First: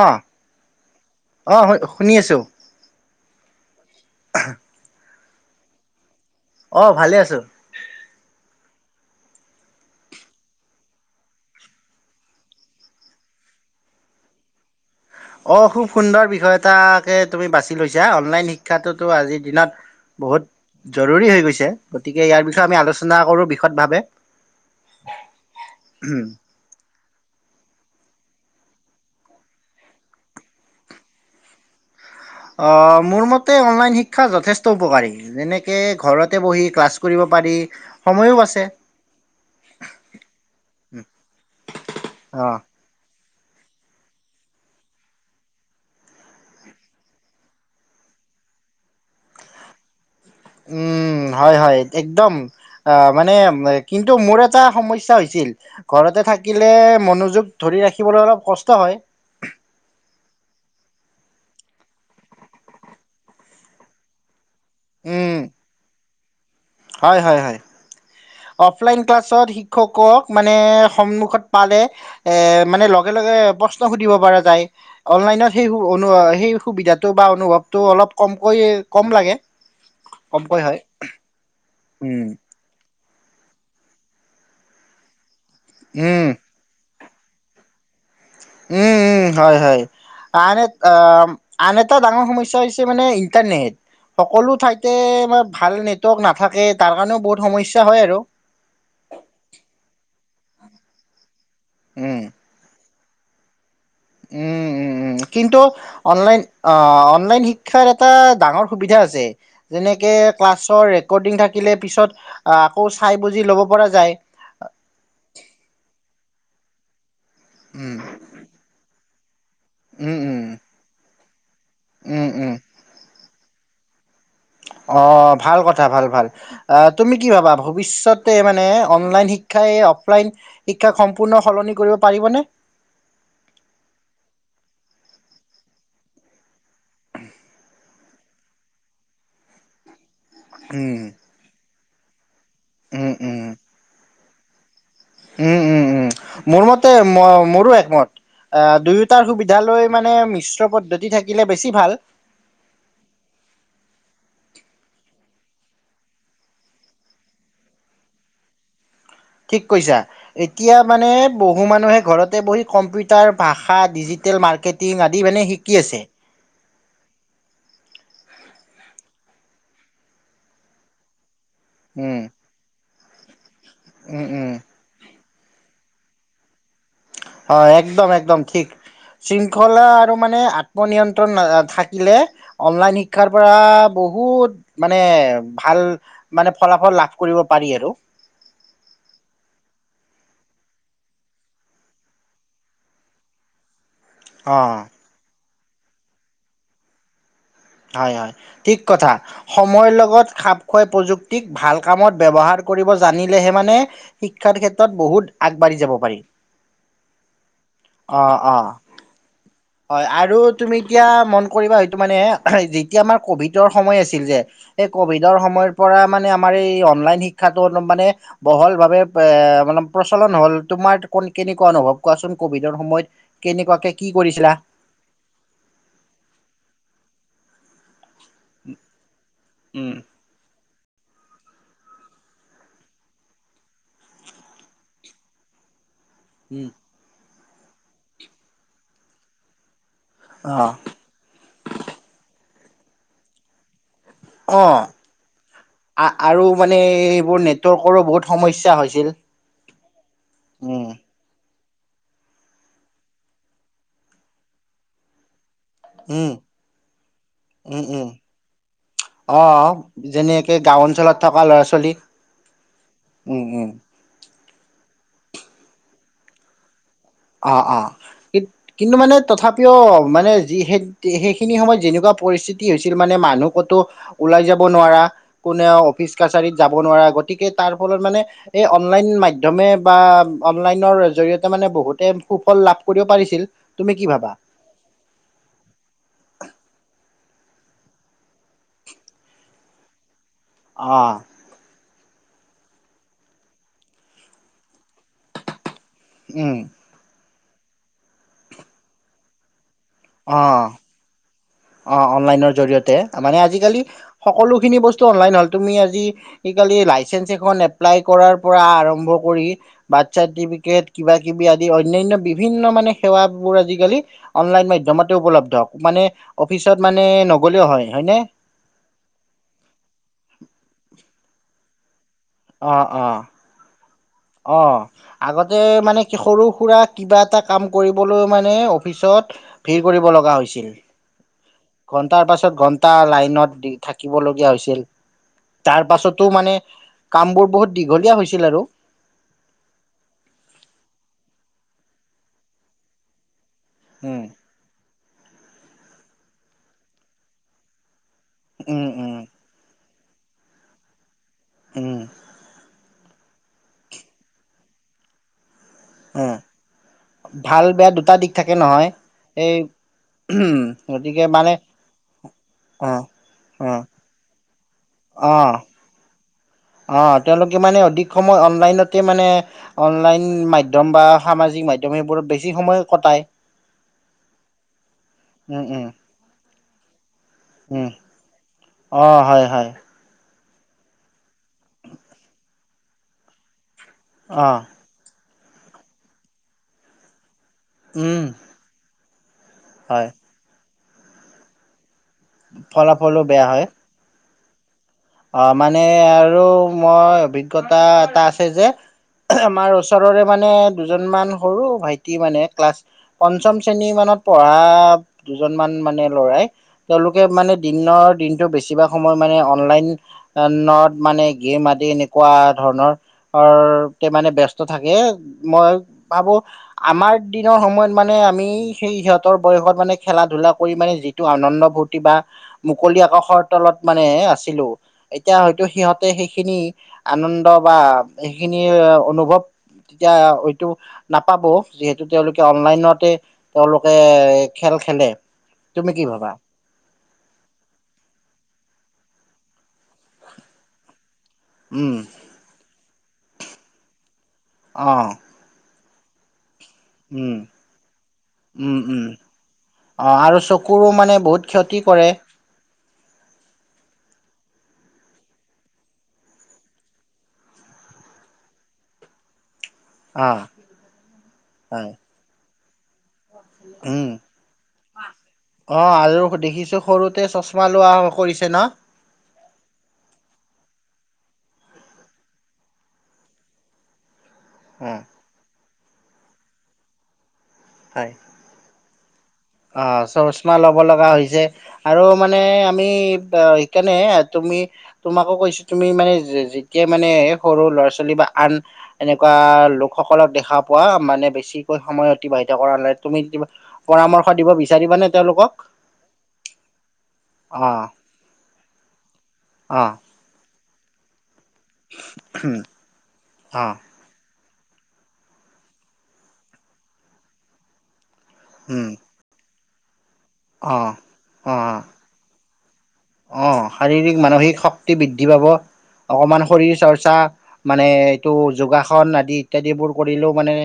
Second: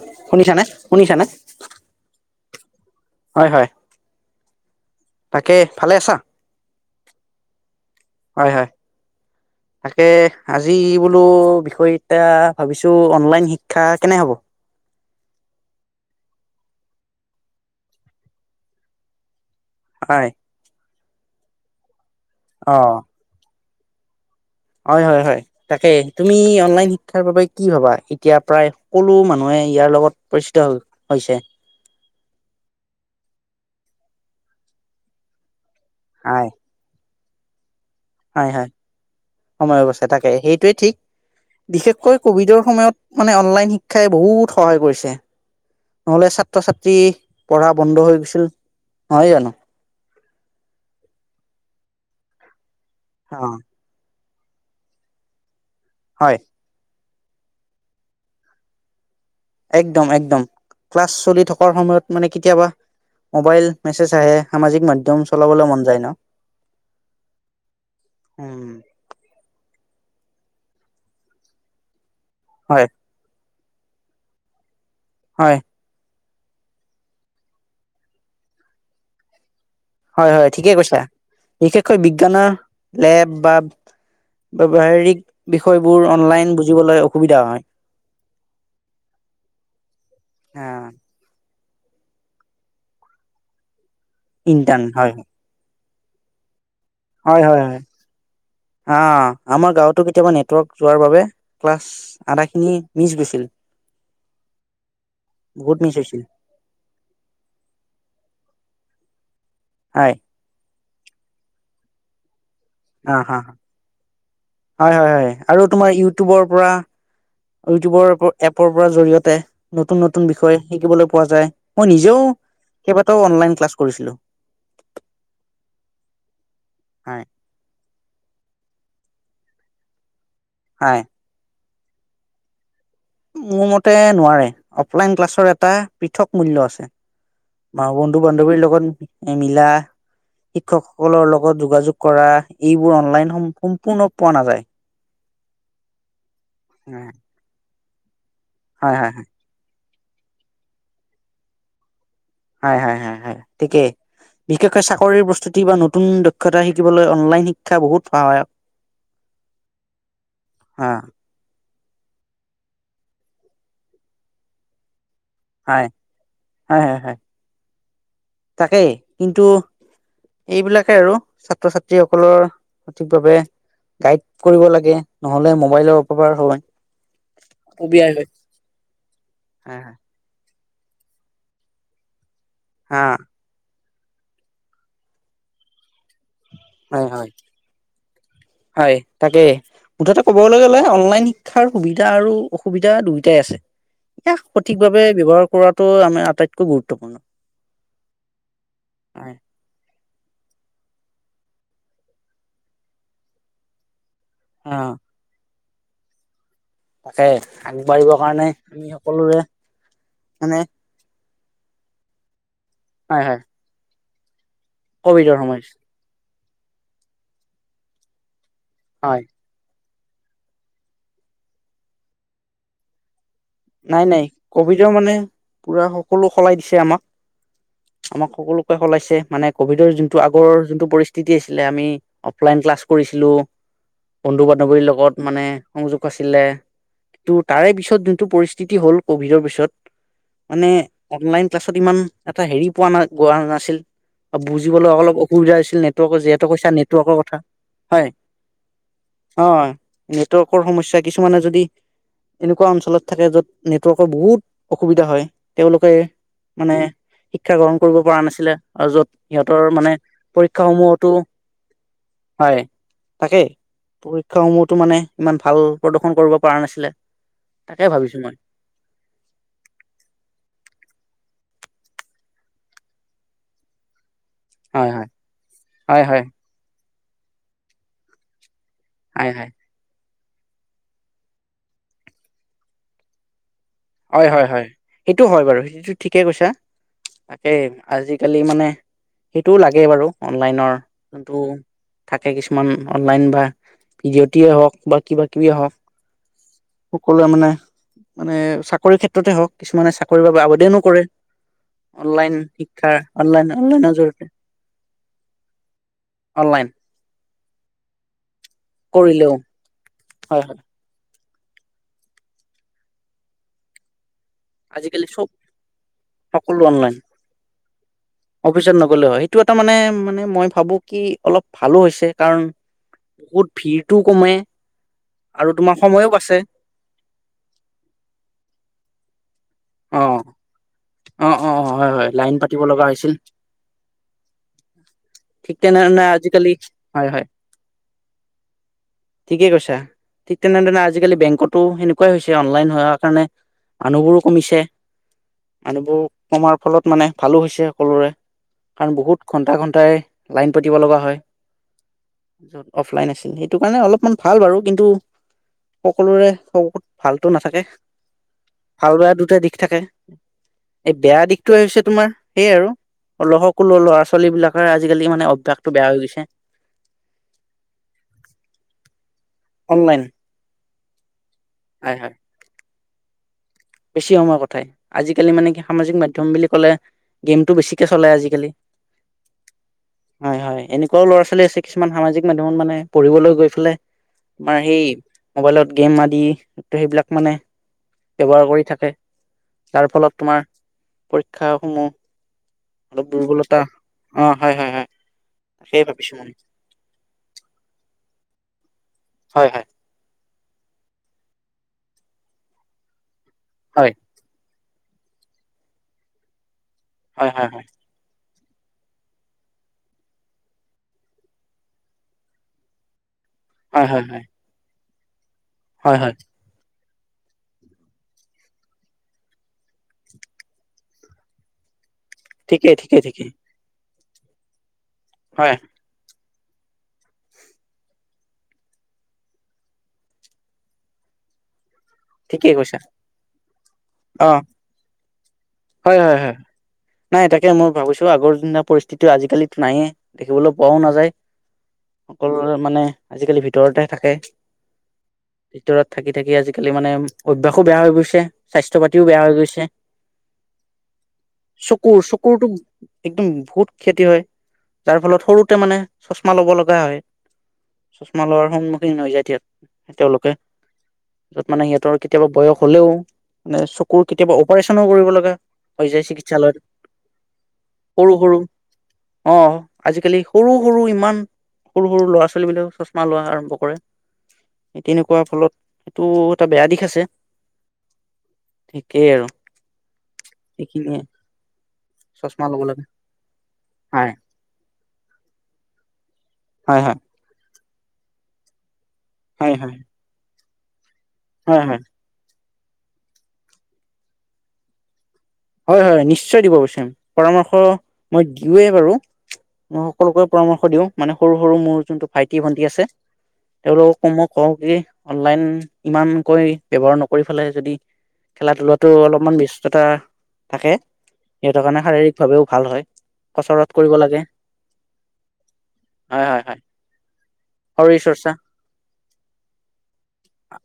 অ, শুনিছানে শুনিছানে আহ, শু-শুনি আছো। হয় হয়। তাকে ভালে আছা। অ, ভালে আছো। হয় হয় তাকে আজি বোলো বিষয় এতিয়া ভাবিছো অনলাইন শিক্ষা কেনে হ'ব। অঁ, খুব সুন্দৰ বিষয় এটাকে তুমি বাছি লৈছা, অনলাইন শিক্ষাটোতো আজি দিনত হয় বহুত। জৰুৰী হৈ গৈছে। গতিকে ইয়াৰ বিষয়ে অ আমি আলোচনা কৰোঁ। বিশদভাৱে। হয় হয় হয় তাকে তুমি অনলাইন শিক্ষাৰ বাবে কি ভাবা এতিয়া প্ৰায় সকলো মানুহে ইয়াৰ লগত পৰিচিত হৈছে। আহ মোৰ মতে অনলাইন শিক্ষা যথেষ্ট উপকাৰী যেনে ঘৰতে হয় বহি ক্লাচ কৰিব পাৰি সময়ো হয়, বাচে। হয়, সময় অৱস্থা তাকে সেইটোৱে ঠিক বিশেষকৈ অ', কভিডৰ সময়ত মানে অনলাইন শিক্ষাই বহুত সহায় কৰিছে, নহ'লে ছাত্ৰ-ছাত্ৰী পঢ়া বন্ধ হৈ গৈছিল নহয় জানো। উম হয় হয় একদম। অ, মানে অ কিন্তু মোৰ এটা? এটা সমস্যা হৈছিল। ঘৰতে হয় থাকিলে মন ধৰি ৰাখিবলৈ অলপ কষ্ট হয়। একদম, একদম ক্লাছ চলি থকাৰ সময়ত মানে কেতিয়াবা মোবাইল মেছেজ আহে। সামাজিক মাধ্যম উম, চলাবলৈ মন যায় ন। হয়, হয়, হয়। উম, অফলাইন ক্লাছত শিক শিক্ষকক মানে সন্মুখত পালে এ মানে হয় লগে লগে বস্ত সুধিব পৰা যায় অনলাইনত হয় সেইবোৰ অনোৱা সে সেই সুবিধাটো বা অনুভৱটো অলপ কমকৈ কম লাগে হয়, হয় ঠিকেই কৈছা বিশেষকৈ উম বিজ্ঞানৰ। লেপ বা ব্যৱহাৰিক বিষয়বোৰ উম অনলাইন বুজিবলৈ সুবিধা হয়। উম, উম, হয়, হয় আ আহ, আ। আন এটা ডাঙৰ সমস্যা হৈছে মানে ইণ্টাৰনেট। সকলো ইণ্টাৰ্ণ ঠাইতে হয় মই ভাল নে। তক নাথাকে। তাৰ কাৰণেও বহুত হয় হয় হয় সমস্যা আৰু আ আমাৰ গাঁৱতো কেতিয়াবা নেট যোৱাৰ বাবে। ক্লাছ উম আদাখিনি। মিজ গেছিল। উম উম উম কিন্তু হৈছিল অনলাইন অ' অনলাইন শিক্ষাৰ এটা ডাঙৰ সুবিধা আছে। যেনেকে হয় ক্লাছৰ থাকিলে পিছত। আকৌ চাই অ হা বুজি ল'ব পৰা যায় হয়, হয়, হয় আৰু তোমাৰ ইউটিউবৰ পৰা। উম ইউটিউবৰ এপ এপৰ পৰা জৰিয়তে পে নতুন উম নতুন বিষয় শিকিবলৈ পোৱা যায়। মই নিজেও উম উম কেইবাটাও অনলাইন ক্লাছ। কৰিছিলো। অ ভাল কথা ভাল ভাল অহ তুমি হয় কি ভাবা। ভৱিষ্যতে মানে অনলাইন শিক্ষাই। লাইন শিক্ষা হয় সম্পূৰ্ণ সলনি। কৰিব পাৰিবনে? মোৰ মতে নোৱাৰে। অফলাইন ক্লাছৰ এটা পৃথক মূল্যৰ আছে। বন্ধু বান্ধৱীৰ লগত মিলা। উম শিক্ষকসকলৰ লগত যোগাযোগ। কৰা। এইবোৰ উম অনলাইন উম সম সম্পূৰ্ণ পোৱা নাযায়। উম উম উম মোৰ মতে ম মোৰো একমত। অ হয় হয় দুয়োটাৰ সুবিধা লৈ। মানে মিশ্ৰ পদ্ধতি থাকিলে বেছি ভাল। ঠিকেই বিশেষকৈ চাকৰিৰ প্ৰস্তুতি বা নতুন দক্ষতা শিকিবলৈ অনলাইন শিক্ষা বহুত সহায়ক। ঠিক কৈছা, এতিয়া হয় মানে বহু বহু মানুহে ঘৰতে বহি কম্পিউটাৰ ভাষা ডিজিটেল মাৰ্কেটিং আদি। ই মানে শিকি হয় আছে হয় হয় হয় তাকেই কিন্তু এইবিলাকে আৰু, ছাত্ৰ উম, ছাত্ৰীসকলৰ সঠিকভাৱে। গাইড উম, উম, কৰিব লাগে নহলে মোবাইলৰ অপকাৰ হব পাই। অ একদম একদম ঠিক হা শৃংখলা আৰু মানে। নিয়ন্ত্ৰণ থাকিলে। অনলাইন শিক্ষাৰ পৰা। বহুত মানে ভাল মানে ফলাফল হয় লাভ হয় কৰিব পাৰি আৰু, হয় তাকেই। মুঠতে ক'বলৈ গ'লে অনলাইন শিক্ষাৰ সুবিধা আৰু অসুবিধা দুয়ইোটাই আছে। ইয়াক অ', সঠিকভাৱে ব্যৱহাৰ কৰাটো আমাৰ আটাইতকৈ গুৰুত্বপূৰ্ণ। হয় হয় ঠিক কথা, হয় সময়ৰ লগত খাপ খুৱাই প্ৰযুক টিক ভাল কামত ব্যৱহাৰ কৰিব জানিলেহে মানে শিক্ষাৰ অ ক্ষেত্ৰত বহুত আগ। বাঢ়ি যাব পাৰি, তাকে আগবাঢ়িবৰ অ', কাৰণে অ'। আমি সকলোৰে মানে কৰিব হয়েইটো মানে যেতিয়া আমাৰ হয় হয় কভিডৰ সময় আছে ছিল যে এই ক'ভিডৰ সময়ৰ পৰা মানে আ আমাৰ এই অনলাইন শিক্ষাটো মানে বহলভাৱে হয় পে মানে প্ৰচলন হ'ল তোমাৰ ক কেনেকুৱা অনুভৱ কোৱাচোন কভিডৰ সময়ত কেনেকুৱাকে নাই কি নাই কৰিছিলা? কভিডৰ মানে পুৰা সকলো সলাই দিছে আমাক আমাক সকলোকে সলাইছে মানে কভিডৰ যোনটো আগৰ যোনটো পৰিস্থিতি আছিলে আমি অফলাইন ক্লাছ কৰিছিলোঁ বন্ধো, বান্ধবীৰ লগত মানে কৈছিলে ত তাৰে পিছত যোনটো পৰিস্থিতি স্থিতি হ'ল ক'ভিডৰ পিছত মানে অ', অনলাইন ক্লাছত ইমান এটা হেৰি পোৱা না গোৱা নাছিল অ', বুজিবলৈ অলপ অসুবিধা হৈছিল আ নেটৱৰ্কৰ আৰু যিহেতু কৈছা মানে নেটৱৰ্কৰ কথা এইবোৰ নেটৱৰ্কৰো হয় বহুত সমস্যা হৈছিল। অ নেটৱৰ্কৰ উম, সমস্যা কিছুমানে যদি এনেকুৱা অঞ্চলত থাকে য'ত নেটৱৰ্কৰ বহুত অসুবিধা হয়। তেওঁলোকে উম, মানে শিক্ষা গ্ৰহণ উম, কৰিব উম, পৰা নাছিলে আৰু য'ত সিহঁতৰ অ', মানে যেনেকে পৰীক্ষাস গাঁও সমূহতো অঞ্চলত থকা ল'ৰা ছোৱালী হয় উম, তাকেইৰ উম। শিক্ষাসমূহতো মানে ইমান ভাল প্ৰদৰ্শন কৰিব পৰা নাছিলে। অ অ তাকে ভাবিছো মই ই কিন্তু মানে তথাপিও মানে যি সেই সেইখিনি সময়ত যেনেকুৱা পৰিস্থিতি হৈছিল মানে মানুহ কতো ওলাই যাব হয় হয় নোৱাৰা কোনেও হয় অফিচ হয় কাছাৰীত যাব নোৱাৰা গতিকে তাৰ ফলত মানে এই অনলাইন হয় হয় মাধ্যমে বা অনলাইনৰ জৰিয়তে মানে বহুত তেওঁ সুফল লাভ কৰিব পাৰিছিল। কি হয় ভাবা হয় হয় সেইটো হয় বাৰু সেইটোটো ঠিকে কৈছা। তাকে আজিকালি মানে সেইটোও লাগে বাৰু অনলাইনৰ অ', যোনটো থাকে কিছুমান অনলাইন বা ভিডিঅ' টি হওক বা কিবা কিবিয়ে হওক উম, সকলোৱে মানে মানে চাকৰি কৰি ক্ষেত্ৰতে হওক। কিছুমানে চাকৰিৰ বাবে অ'। আৱেদনো কৰে অ অনলাইন অনলাইনৰ শিক্ষা জৰিয়তে মানে অনলাইন আজিকালি অনলাইনৰ জৰিয়তে সকলোখিনি বস্তু অনলাইন হ'ল তুমি আজি অনলাইন কালি লাইচেঞ্চ এখন এপ্লাই কৰাৰ পৰা আৰম্ভ কৰিলেও কৰি বাৰ্থ হয় হয় চাৰ্টিফিকেট কিবা কিবি আদি অনয়ানয় বিভিন্ন মানে সেৱাবোৰ আজিকালি অনলাইন আজিকালি মাধ্যমতে চব উপলব্ধ মানে অফিচত মানে নগ'লেও হয় হয়নে অফিচত নগলো হয় সেইটো এটা মানে মানে মই‌ ভাৱো কি অলপ ভালো হৈছে। কাৰণ অ অ বহুত ভিৰ। অ, আগতে মানে সময়ো বাচে সৰু, সুৰা কিবা এটা কাম কৰিবলৈ মানে অফিচত ভিৰ অ কৰিব লগা হৈছিল। অ অ অ হয় হয় ঘন্টাৰ লাইন পাছত পাতিব লগা ঘন্টা হৈছিল লাইনত দি থাকিবলগীয়া হৈছিল, ঠিক তাৰ তেনেধৰণে পাছতো আজিকালি মানে হয় কামবোৰ বহুত দীঘলীয়া হৈছিল আৰু। ঠিকে কৈছা ঠিক তেনেধৰণে আজিকালি বেংকতো সেনেকুৱাই হৈছে, অনলাইন হোৱাৰ কাৰণে, উম মানুহবোৰো কমিছে। মানুহবোৰ কমাৰ ফলত, মানে ভালো হৈছে সকলোৰে। উম কাৰণ বহুত ঘন্টা, ঘন্টাই, লাইন পাতিব লগা হয়। উম য'ত অফলাইন আছে সেইটো কাৰণে অলপমান ভাল বাৰু কিন্তু, সকলোৰে উম ভালতো ভাল নাথাকে বেয়া দুটা দিশ থাকে নহয় ভাল- বেয়া দুটাই এই দিশ থাকে। এই বেয়া গতিকে মানে দিশতটো আহিছে তোমাৰ সেইয় আৰু অ অল অ সকলো ল'ৰা ছোৱালী বিলাক ধৰা আজিকালি মানে অ অভ্যাসটো বেয়া হৈ গৈছে। অ, 'তেওঁলোকে মানে অধিক সময় অনলাইনতে, তেই মানে অনলাইন মাধ্যম বা সামাজিক মাধ্যম হয় হয় সেইবোৰত বেছি সময়, কটায় বেছি সময়ৰ কথাই আজিকালি মানে উম কি উম সামাজিক মাধ্যম বুলি কলে, গেমটো বেছিকে উম চলে আজিকালি। অ হয় হয় হয়, হয়, এনেকুৱাও ল'ৰা -ছোৱালী আছে কিছুমান সামাজিক মাধ্যমত মানে পঢ়িবলৈ গৈ ফেলে, অ তোমাৰ সেই মোবাইলত গেম আদি তো, সেইবিলাক মানে, উম', [inaudible] তাৰ হয় ফলত তোমাৰ পৰীক্ষাস সমূহ ফলাফলো বেয়া হয়। অ ', -হয় -হয় -হয় অহ ', মানে তাকেই ভাবিছো মই আৰু মই অভিজ্ঞতা এটা আছে। যে, হয় হয় আমাৰ ওচৰৰে, মানে, দুজনমান সৰু -ভাইটি মানে ক্লাছ, পঞ্চম হয় -শ্ৰেণীৰ মানত পঢ়া, আঃ দুজন মান মানে লৰাই, তেওঁলোকে হয় হয় মানে হয় দিনৰ - দিন, কিন্তু বেছিভাগ সময় মানে অনলাইন, নদ মানে গেম, আদি এনেকুৱা ধৰণৰ, অ', হয় হয় কে হয় মানে ব্যস্তত, থাকে, মই হয় হয় ভাবো, আমাৰ দিনৰ সময়ত মানে আমি সেই সিহঁতৰ বয়সত মানে খেলা -ধূলা কৰি মানে যিটো আনন্দ ভূত, বা ঠিকেই মুকলি ঠিকেই ঠিকেই আকাশৰ তলত, য়ে আছিলো এতিয়া হয় হয়তো সিহঁতে সেই খিনি আনন্দ বা সেইখিনি অনুভৱ তেতিয়া হয়টো নাপাব যিহেতু তেওঁলোকে ঠিকে কৈছা অনলাইনতে তেওঁলোকে অ খেল খেলে তুমি হয় কি হয় ভাবা হয় নাই তাকে মই ভাবিছো আগৰ দিনৰ পৰিস্থিতি আজি টো নাইয়ে দেখিবলৈ পোৱাও নাযায় উম সকলোৰে মানে আজিকালি ভিতৰতেহে থাকে অহ ভিতৰত থাকি থাকি আজি মানে অভ্যাসো বেয়া হৈ গৈছে স্বাস্থ্য উম পাতিও উম বেয়া হৈ গৈছে অ আৰু চকুৰো মানে বহুত ক্ষতি চকুৰ কৰে চকুৰটো একদম বহুত ক্ষাতি হয় যাৰ ফলত সৰুতে মানে চচমা ল'ব লগা হয় চচমা লোৱাৰ সন্মুখীন হৈ যায় তিয়াত অ তেওঁলোকে মানে হয় সিহঁৰ কেতিয়াবা বয়স হ'লেও মানে চকুৰ উম কেতিয়াবা অপাৰেচনো কৰিব লগা অ হৈ যায় আৰু চিকিৎসালয়ত দেখিছো সৰুতে চশমা লোৱা সৰু সৰু কৰিছে ন অ আজিকালি সৰু সৰু ইমান মান সৰু সৰু ল'ৰা ছোৱালী বিলাক চচমা লোৱা আৰম্ভ কৰে সেই অ তেনেকুৱা ফলত তটো এটা বেয়া দিশ আছে হয় কেই আৰু অ চচমা ল'ব সেইখিনিয়ে লগা হৈছে আৰু মানে চশমা ল'ব লাগে আমি সেইকাৰণে হয় তুমি তোমাকো কৈছো তুমি মানে যি গতিকে হয় হয় মানে সৰু ল'ৰা ছোৱালী বা আন এনেকুৱা হয় হয় লোকসকলক দেখা পপ মানে হয় বেছিকৈ হয় সময় অতিবাহিত কৰা নাই তুমি কিবা পৰামৰ্শ দিব বিচাৰিবা নে হয় হয় হয় নিশ্চয় দিব বিচাৰিম পৰামৰ্শ অ মই দিওৱে বাৰু মই অ সকলোকে পৰামৰ্শ ওঁ মানে সৰু সৰু মোৰ যোনটো ভাইটি উম ভন্টি আছে অ তেওঁলোকক কমক কও কি অনলাইন ইমানকৈ ব্যৱহাৰ নকৰি ফেলাই যদি খেলা ধূলাতো উম অলপমান বেছ যথা অ অ ভাৱেও ভাল হয়। অ কচৰত কৰিব লাগে শাৰীৰিক মানসিক শক্তি বৃদ্ধি পাব হয় হয় অকমান হয় শৰীৰ চৰ্চা মানে শৰীৰ চৰ্চা এইটো যোগাসন আদি ইত্যাদিবোৰ কৰিলেও মানে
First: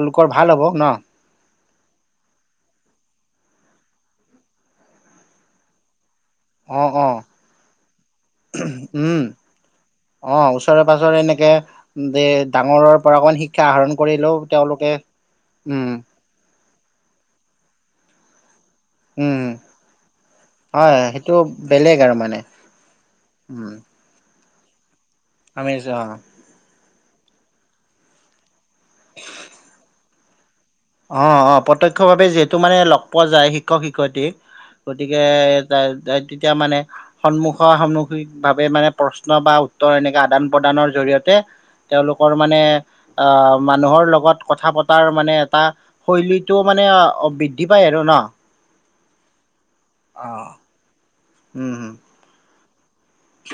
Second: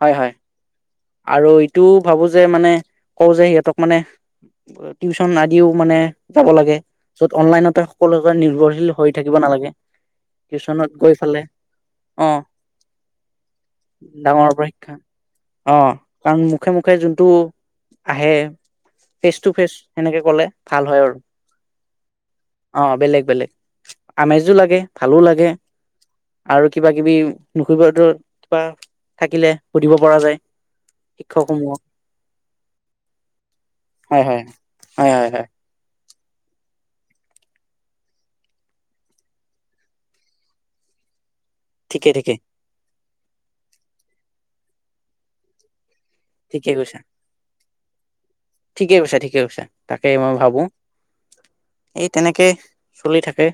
হয় হয় ভাল হ'ব ন আৰু এইটোও ভাবো যে মানে কওঁ যে সিহঁতক মানে টিউচন আদিও মানে যাব লাগে অ', অ', য'ত অনলাইনতে সকলোব নিৰ্ভৰশীল হৈ উম, থাকিব নালাগে অ', ওচৰে টিউচনত গৈ পাজৰে ফালে এনেকে যে আহ ডাঙৰৰ পৰা অকমান শিক্ষা আহৰণ কৰিলেও ডাঙৰ তেওঁলোকে পশী্ষা অ উম, ক মুখে মুখে যোনটো আহে ফেচ উম, টু ফেচ সেনেকে কলে ভাল হয় আৰু সেইটো বেলেগ আৰু মানে অ বেলেগ বেলেগ উম, আমেজো লাগে [inaudible] ভালো লাগে আমি অ', আৰু কিবা কিবি নুকৰিবত থাকিলে সুধিব পৰা যায় অ অ শিক্ষকসমূহক প্ৰত্য়ক্ষ ভাৱে যিহেতু মানে লগ পোৱা যায় শিক্ষক হয় শিক্ষয়িত্ৰী হয় হয় গতিকে হয় হয় ত তেতিয়া মানে সন্মুখ সন্মুখিকভাৱে মানে প্ৰশ্ন বা উত্তৰ এনেকৈ আদান প্ৰদানৰ জৰিয়তে ঠিকে তেওঁলোকৰ ঠিকে মানে মানুহৰ লগত কথা পতাৰ মানে ত শৈলীটো ঠিকে মানে বৃদ্ধি পায় আৰু ন ঠিক কৈছে ঠিকে কৈা তাকেই মই অ', ভাবো উম, এই তেনেকে চলি থাকে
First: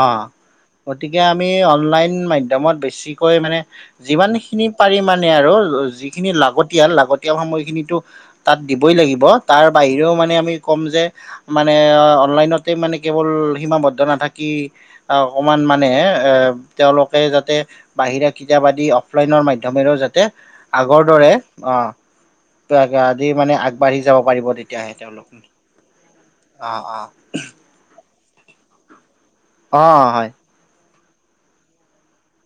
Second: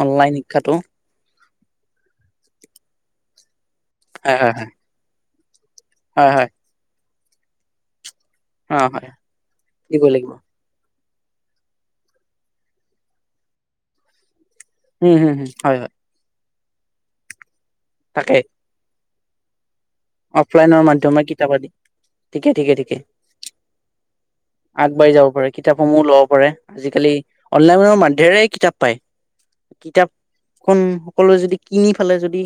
অ অনলাইন শিক্ষাটো গতিকে আমি অনলাইন মাধ্যমত বেছি অই, মানে। যিমান হয় হয় খিনি পাৰি মা নিয়া ৰোল। অই, যিখিনি হয় হয় হয় লাগতিয়াল লাগত। এ সময়খিনিতো তাত অ দিবই হয় লাগিব। তাৰ দিব বাহিৰেও লাগিব মানে আমি ক'ম যে। মানে অনলাইনতে মানে কেৱল সীমাবদ্ধ ক [unintelligible] কি উম আও হম হম অকমান হয় মানে হয় এ। তেওঁলোকে যাতে বাহিৰা তাকে কিতাপ আদি ফ্লোইনৰ মাদ। অফলাইনৰ মাধ্যমে কিতাপত অ ঠিকে ঠিকে ঠিকে আদি মানে আগবাঢ়ি যাব পাৰিব তেতিয়াহে আগবাঢ়ি তেওঁলোক যাব পাৰে। কিতাও সমুহ লব পাৰে। অ অ আজিকালি অনলাইনৰ‌ মাধৰে। কিতাপ পায়। অ কিতাপ হয় খন। সকলোৱে যদি কি পেলে যদি।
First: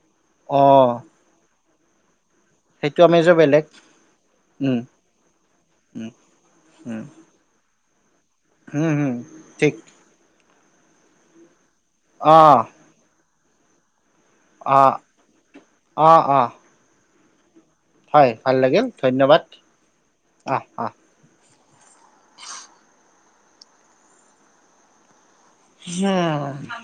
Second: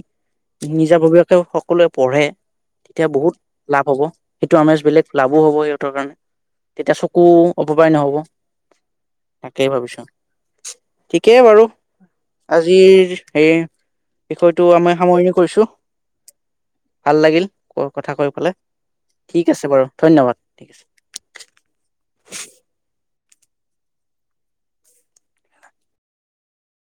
অ নিজা ভৱিষষেও সকলোৱে পঢ়ে। সেইটো তেতিয়া আমেজো বহুত বেলেগ লাভ হ'ব। এইটো আমেজ উম বেলেগ ক্লাবো হ'ব সিহঁতৰ উম কাৰণে। তেতিয়া উম চকু [unintelligible] নহ'ব। উম, হম, তাকেই ঠিক। ভাবিছো ঠিকেই বাৰু। অ আজিৰ। এই। বিষয়টো অ আমাৰ সামৰণি কৰিছো। অ অ ভাল লাগিল। কৰ কথা হয় কৈ ভাল পেলাই। লাগিল ধন্যবাদ ঠিক আছে বাৰু ধন্যবাদ। আহ ঠিক আছে। [unintelligible] হা।